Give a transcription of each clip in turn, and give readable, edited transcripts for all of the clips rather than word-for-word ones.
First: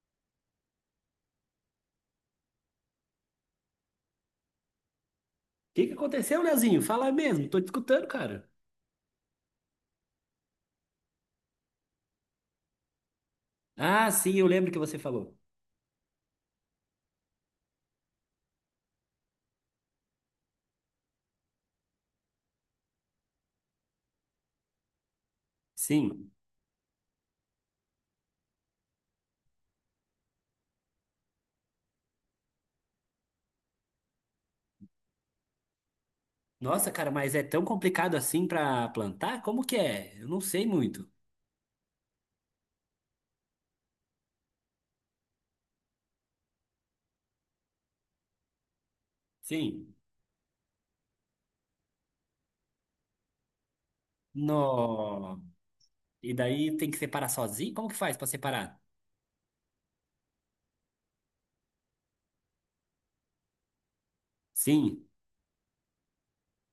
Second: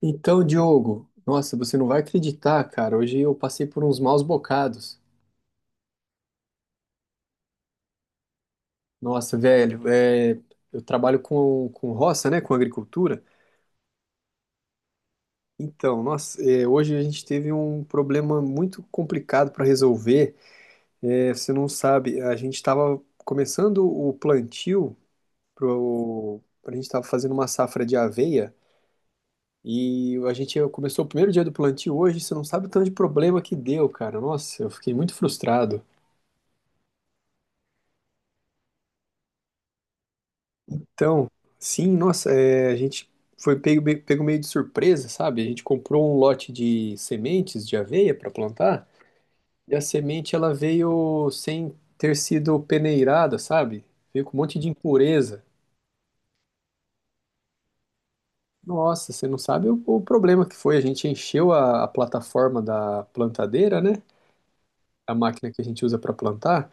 Então, Diogo, nossa, você não vai acreditar, cara. Hoje eu passei por uns maus bocados. Que aconteceu, Leozinho? Fala mesmo, tô te escutando, cara. Nossa, velho, eu trabalho com roça, né, com agricultura. Ah, sim, eu lembro que você falou. Então, nossa, hoje a gente teve um problema muito complicado para resolver. É, você não sabe, a gente estava começando o plantio, Sim. pro, a gente estava fazendo uma safra de aveia. E a gente começou o primeiro dia do plantio hoje, você não sabe o tanto de problema que deu, cara. Nossa, eu fiquei muito frustrado. Nossa, cara, mas é tão complicado assim pra plantar? Como que é? Eu não sei muito. Então, sim, nossa, a gente foi pego, pego meio de surpresa, sabe? A gente comprou um lote de sementes de aveia para plantar e a Sim. semente ela veio sem ter sido peneirada, sabe? Veio com um monte de impureza. No. E daí tem que separar sozinho? Como que faz pra separar? Nossa, você não sabe o problema que foi. A gente encheu a plataforma da plantadeira, né? Sim. A máquina que a gente usa para plantar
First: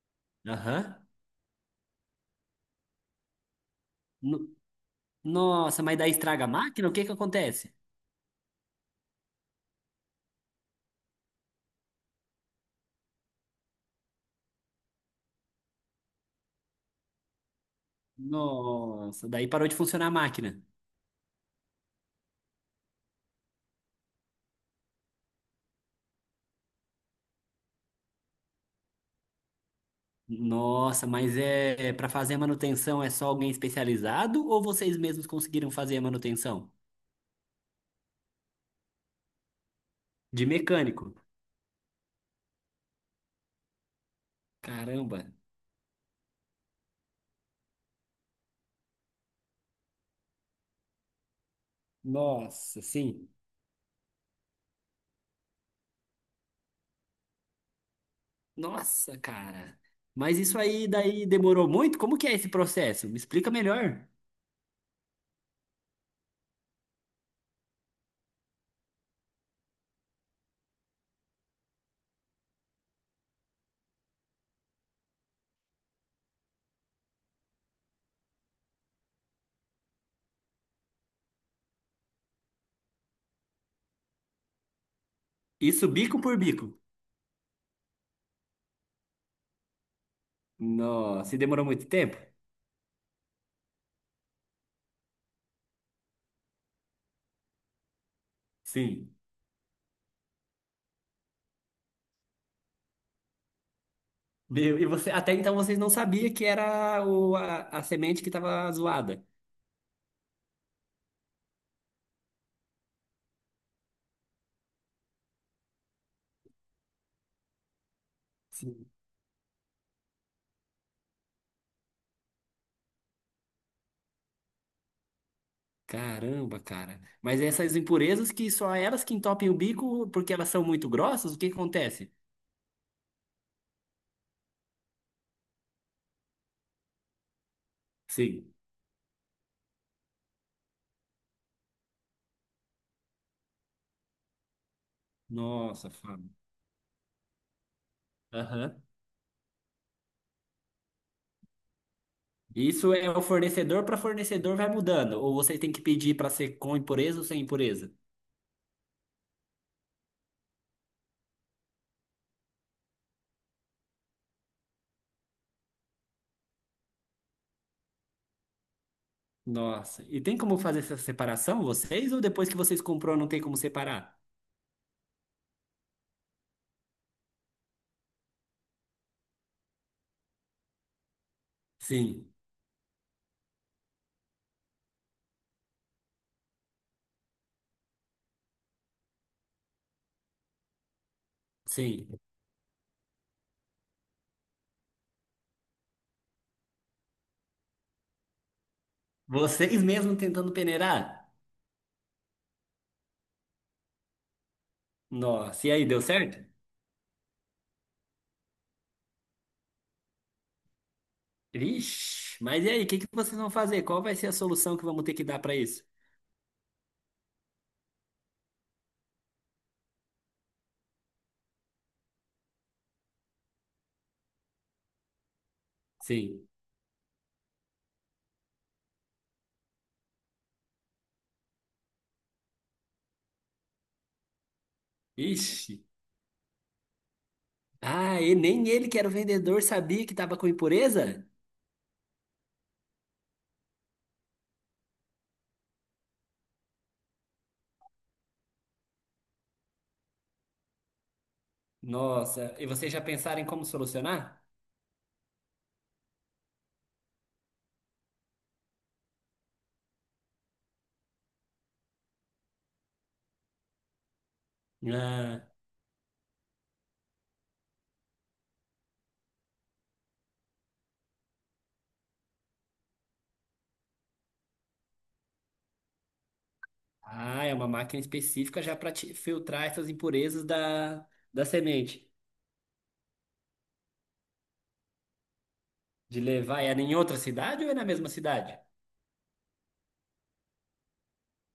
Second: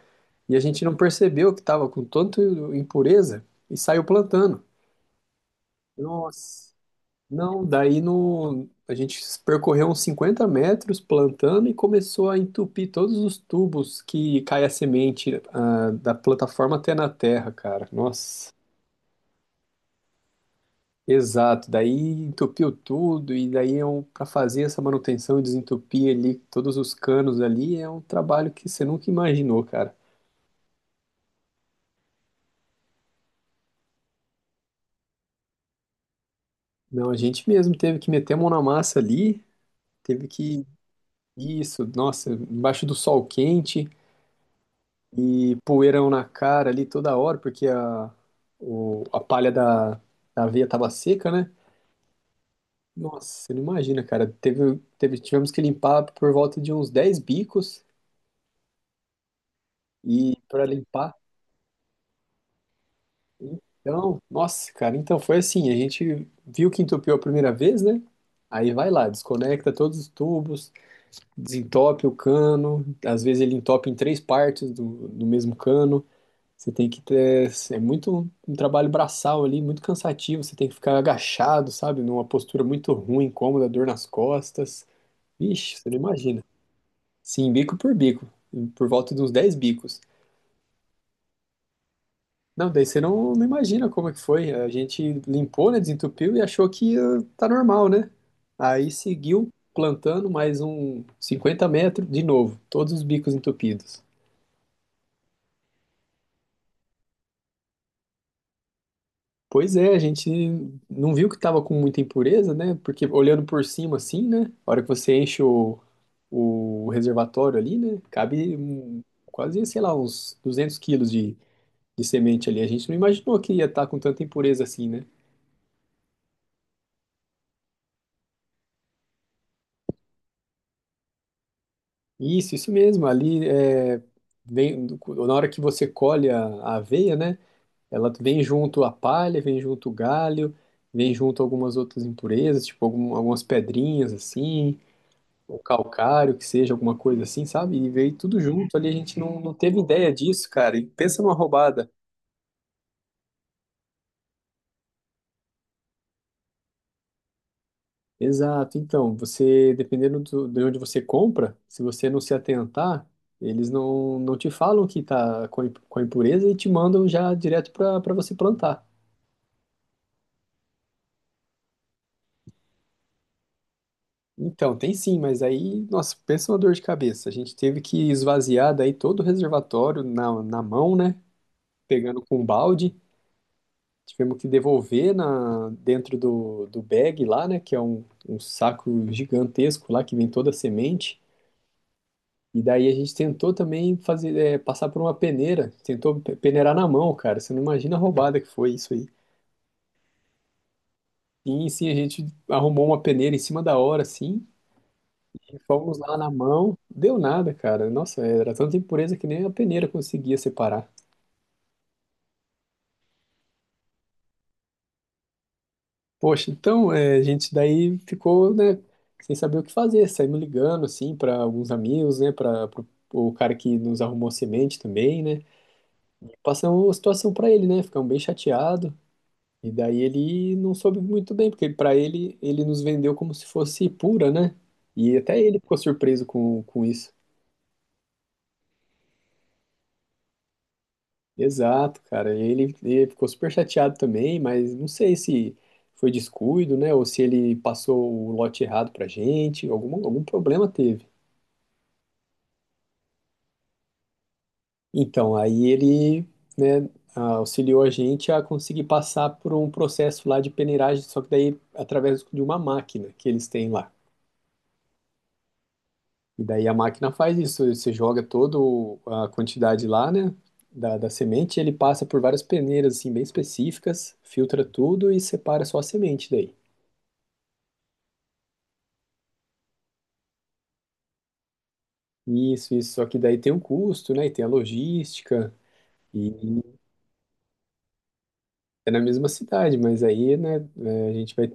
e a gente não Aham. percebeu que estava com tanto impureza e saiu No- plantando. Nossa, mas daí estraga a Nossa. máquina? O que que Não, acontece? daí no, a gente percorreu uns 50 metros plantando e começou a entupir todos os tubos que cai a semente, da plataforma até na terra, cara. Nossa, Nossa, daí parou de funcionar a máquina. exato. Daí entupiu tudo e daí para fazer essa manutenção e desentupir ali todos os canos ali é um trabalho que você nunca imaginou, cara. Nossa, mas é para fazer a manutenção é só alguém especializado ou vocês mesmos conseguiram fazer a manutenção? Não, a gente mesmo teve que meter a mão na massa ali, teve De que mecânico. isso, nossa, embaixo do sol quente. Caramba, E poeirão na cara ali toda hora, porque a palha da aveia tava seca, né? nossa, Nossa, sim. você não imagina, cara. Tivemos que limpar por volta de uns 10 bicos Nossa, cara. e Mas isso para aí limpar. daí demorou muito? Como que é esse processo? Me explica melhor. Então, nossa, cara, então foi assim, a gente viu que entupiu a primeira vez, né? Aí vai lá, desconecta todos os tubos, desentope o cano, às vezes ele entope em três partes do mesmo cano. Você tem que ter. É muito um trabalho braçal ali, muito cansativo. Você tem que ficar agachado, sabe? Numa postura muito ruim, incômoda, dor nas costas. Vixe, Isso você não bico por imagina. bico. Sim, bico por bico, por volta de uns 10 bicos. Nossa, e demorou muito tempo? Não, daí você não imagina como é que foi. A gente limpou, né? Desentupiu e achou que tá normal, né? Aí Sim. seguiu plantando mais um 50 metros de novo, todos os bicos entupidos. Meu, e você, até então vocês não sabiam que era a semente que estava zoada. Pois é, a gente não viu que estava com muita impureza, né? Porque olhando por cima assim, né? A hora que você enche o reservatório ali, né? Cabe Sim. Quase, sei lá, uns 200 quilos de semente ali. A gente não imaginou que ia estar com tanta impureza assim, né? Caramba, cara. Mas essas impurezas que só elas que entopem o bico porque elas são muito grossas, o que que acontece? Isso mesmo. Vem, na hora que você colhe a aveia, né? Ela vem Sim. junto a palha, vem junto o galho, vem junto algumas outras impurezas, tipo algumas pedrinhas assim. O Nossa, Fábio. calcário, que seja, alguma coisa assim, sabe? E veio tudo junto Aham. ali, a gente não teve ideia disso, cara. E pensa numa roubada. Isso é o fornecedor para fornecedor vai mudando. Ou você tem que pedir para ser com impureza ou sem impureza? Exato, então, você, dependendo de onde você compra, se você não se atentar, eles não te falam que tá com com a impureza e te mandam já direto para você plantar. Nossa. E tem como fazer essa separação, vocês? Ou depois que vocês comprou, não tem como separar? Então, tem sim, mas aí, nossa, pensa uma dor de cabeça. A gente teve que esvaziar daí todo o reservatório na mão, né? Pegando Sim, com um balde. Tivemos que devolver dentro do bag lá, né? Que é um saco gigantesco lá que vem toda a semente. sim. E daí a gente tentou também fazer, passar por uma peneira. Tentou peneirar na mão, cara. Você não imagina a roubada que foi isso aí. Vocês mesmos tentando peneirar? Sim, sim, a gente arrumou uma peneira em cima da hora, assim. E Nossa. E aí, fomos deu lá na certo? mão, deu nada, cara. Nossa, era tanta impureza que nem a peneira conseguia separar. Ixi. Mas e aí, o que que vocês vão fazer? Qual vai ser a solução que vamos ter que dar para isso? Poxa, então a gente daí ficou, né, sem saber o que fazer, saímos ligando, assim, para alguns amigos, né, para o cara que nos arrumou semente também, né, Sim. passamos a situação para ele, né, ficamos bem chateado e daí ele não soube muito bem, porque para ele, ele nos vendeu como se fosse pura, né, e até ele Ixi. ficou surpreso com isso. Ah, e nem ele, que era o vendedor, sabia que estava com impureza? Exato, cara, e ele ficou super chateado também, mas não sei se foi descuido, né, ou se ele passou o lote errado pra gente, algum problema teve. Nossa. E vocês já pensaram em como solucionar? Então, aí ele, né, auxiliou a gente a conseguir passar por um processo lá de peneiragem, só que daí através de uma máquina que eles têm lá. Ah. E daí a máquina faz isso, você joga toda a quantidade lá, né, da semente, ele passa por várias peneiras, assim, bem específicas, filtra tudo e separa só a semente daí. Ah, é uma máquina específica já para filtrar essas impurezas da semente. Isso, só que daí tem um custo, né, e tem a logística, De e levar ela em outra cidade ou é na mesma cidade? é na mesma cidade, mas aí, né, a gente vai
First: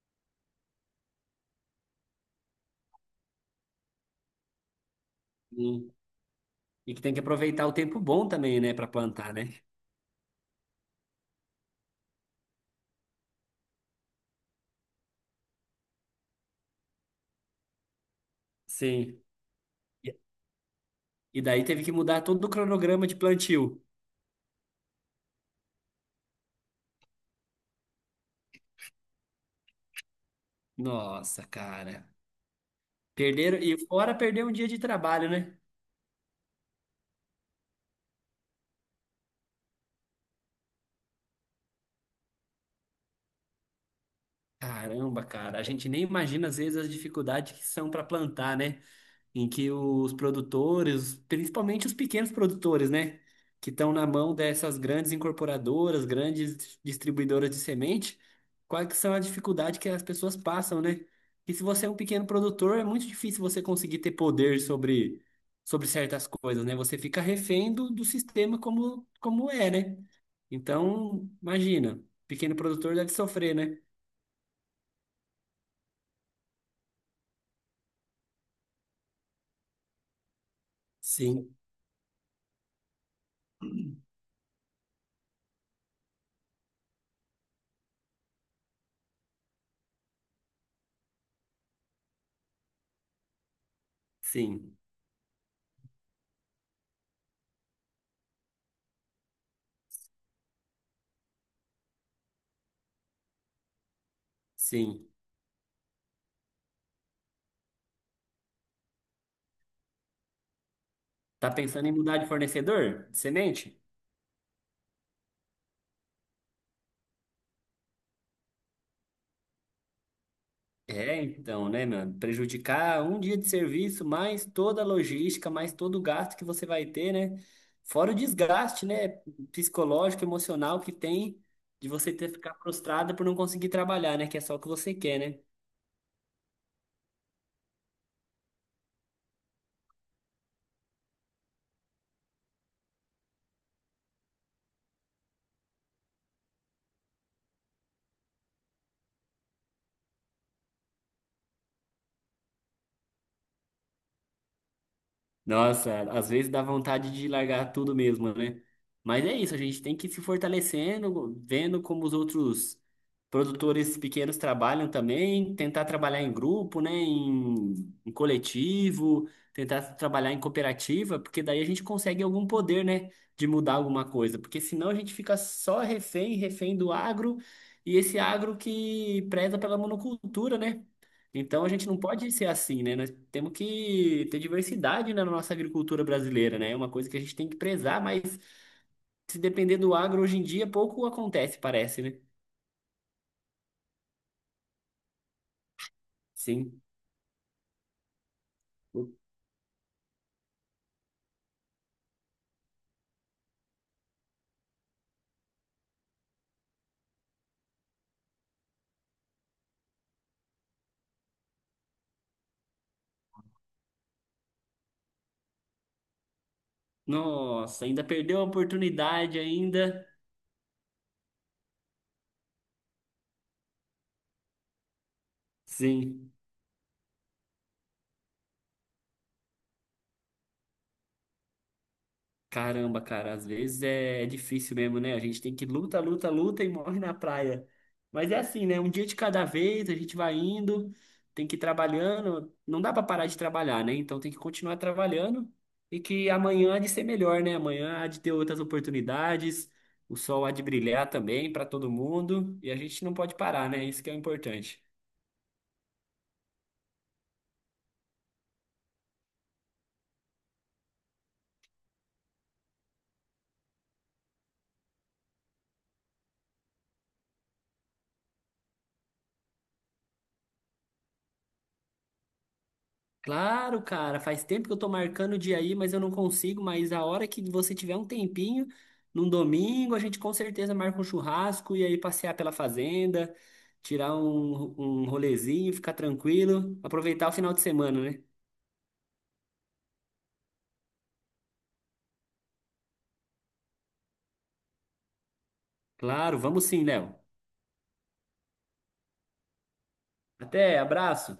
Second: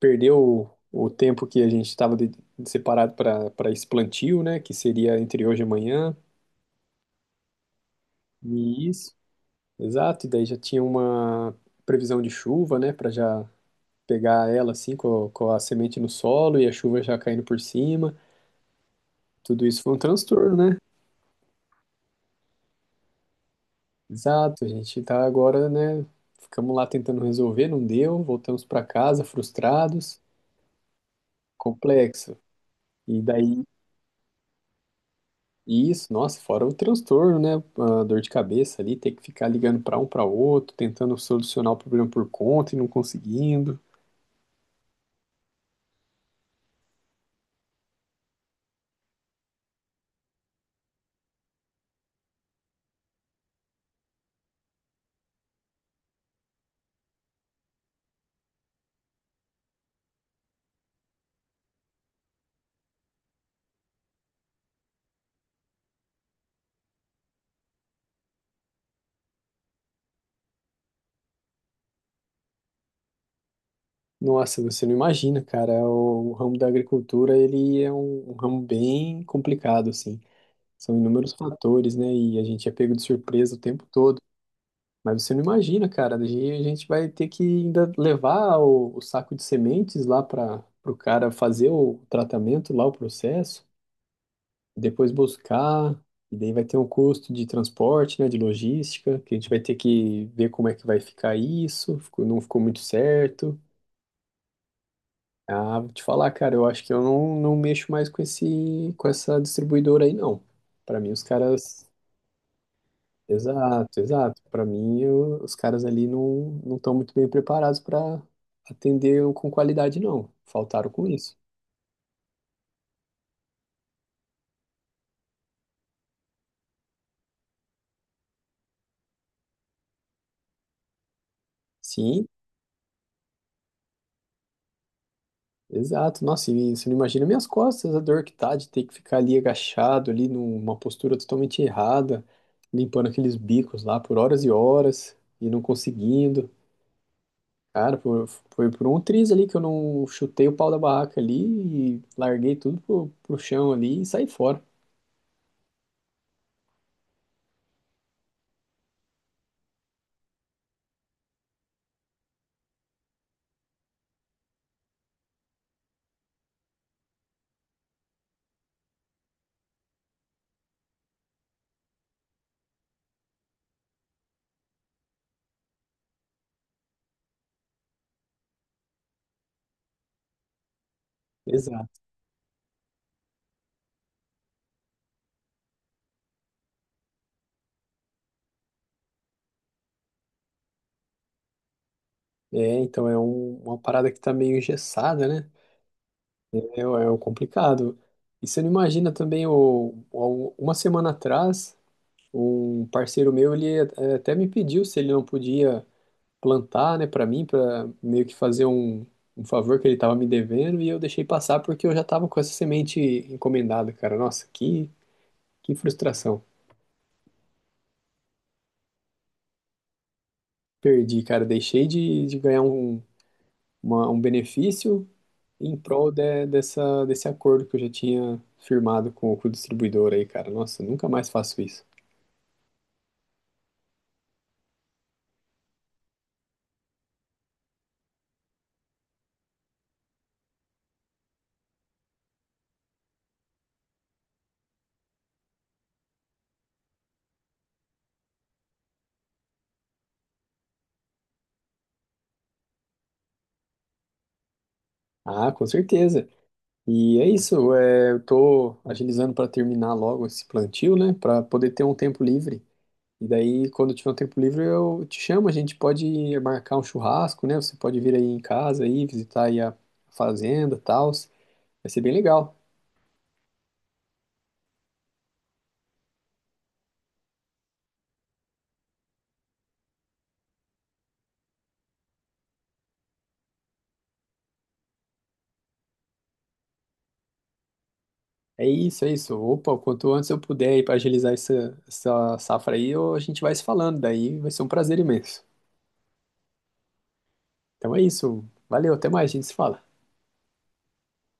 perder o tempo que a gente estava separado para esse plantio, né, que seria entre hoje e Sim. amanhã. E que tem que aproveitar o tempo bom também, né, para E isso. plantar, né? Exato, e daí já tinha uma previsão de chuva, né, para já pegar ela assim com a semente no solo e a chuva já caindo por cima. Sim. Tudo isso foi um E transtorno, né? e daí teve que mudar todo o cronograma de plantio. Exato, a gente tá agora, né, ficamos lá tentando resolver, não deu, voltamos para casa frustrados, Nossa, cara. complexo. E Perderam, daí. e fora perder um dia de trabalho, né? Isso, nossa, fora o transtorno, né? A dor de cabeça ali, ter que ficar ligando para um para outro, tentando solucionar o problema por conta e não conseguindo. Caramba, cara, a gente nem imagina às vezes as dificuldades que são para plantar, né? Em que os produtores, principalmente os pequenos produtores, né, que estão na mão dessas grandes incorporadoras, grandes distribuidoras de semente, quais que são a dificuldade que as pessoas passam, né? E se você é um pequeno produtor, é muito difícil você conseguir ter poder sobre, sobre certas coisas, né? Você fica refém do sistema como, como é, né? Então, imagina, pequeno produtor deve sofrer, né? Nossa, você não imagina, cara. O ramo da agricultura, ele é um ramo bem complicado, assim. São inúmeros Sim, fatores, né? E a gente é pego de surpresa o tempo todo. Mas você não imagina, cara. A gente vai ter que ainda levar o saco de sementes lá para o cara fazer o tratamento lá, o processo. sim, Depois buscar, e daí vai ter um custo de transporte, né, de logística, que a gente vai ter que ver como é que vai ficar isso, não ficou muito certo. sim. Ah, vou te falar, cara, eu acho que eu não mexo mais com essa distribuidora aí, não. Para mim, os Tá pensando caras. em mudar de fornecedor de semente? Exato, exato. Para mim, os caras ali não estão muito bem preparados para atender com qualidade, não. Faltaram com É, isso. então, né, mano? Prejudicar um dia de serviço, mais toda a logística, mais todo o gasto que você vai ter, né? Fora o desgaste, né, psicológico, emocional que tem de você Sim, ter que ficar frustrada por não conseguir trabalhar, né? Que é só o que você quer, né? exato, nossa, e você não imagina minhas costas, a dor que tá de ter que ficar ali agachado, ali numa postura totalmente errada, limpando aqueles bicos lá por horas e horas e não conseguindo. Cara, foi por um triz ali que eu não chutei o pau da barraca ali e larguei tudo pro, pro chão ali e saí fora. Nossa, às vezes dá vontade de largar tudo mesmo, né? Mas é isso, a gente tem que ir se fortalecendo, vendo como os outros produtores pequenos trabalham também, tentar trabalhar em grupo, né? Em, em coletivo, tentar trabalhar em cooperativa, porque daí a gente consegue algum poder, né? De mudar alguma coisa, porque senão a gente fica só refém, refém do agro, e esse agro que preza pela monocultura, né? Então a gente não Exato. pode ser assim, né? Nós temos que ter diversidade né, na nossa agricultura brasileira, né? É uma coisa que a gente tem que prezar, mas se depender do agro hoje em dia, pouco acontece, parece, né? É, então é uma parada que tá meio engessada, né? Sim. É, o é o complicado. E você não imagina também, uma semana atrás. Um parceiro meu, ele até me pediu se ele não podia plantar, né, para mim, para meio que fazer um favor que ele tava me devendo, e eu deixei passar porque eu já tava com essa semente encomendada, cara. Nossa, que frustração. Nossa, ainda perdeu a oportunidade ainda. Perdi, cara. Deixei de ganhar um benefício em prol Sim. desse acordo que eu já tinha firmado com o distribuidor aí, cara. Nossa, nunca mais faço isso. Caramba, cara, às vezes é difícil mesmo, né? A gente tem que luta, luta, luta e morre na praia. Mas é assim, né? Um dia de cada vez, a gente vai indo, tem que ir trabalhando. Não dá pra parar de trabalhar, né? Então tem que continuar trabalhando e que amanhã há de ser melhor, né? Amanhã há de ter outras oportunidades, o sol há de brilhar também para todo mundo e a gente não pode parar, né? Isso que é o importante. Ah, com certeza. E é isso, eu tô agilizando para terminar logo esse plantio, né, para poder ter um tempo livre. E daí, quando tiver um tempo livre, eu te chamo, a gente pode marcar um churrasco, né? Você pode vir aí em casa aí, visitar aí a fazenda, tal. Vai ser bem legal. Claro, cara, faz tempo que eu tô marcando o dia aí, mas eu não consigo. Mas a hora que você tiver um tempinho, num domingo, a gente com certeza marca um churrasco e aí passear pela fazenda, tirar um, um rolezinho, ficar tranquilo, aproveitar o final de semana, né? É isso, é isso. Opa, quanto antes eu puder aí para agilizar essa safra aí, a gente vai se falando, daí vai ser um prazer imenso. Claro, vamos sim, Léo. Então é isso. Valeu, até mais, a gente se fala. Até, abraço.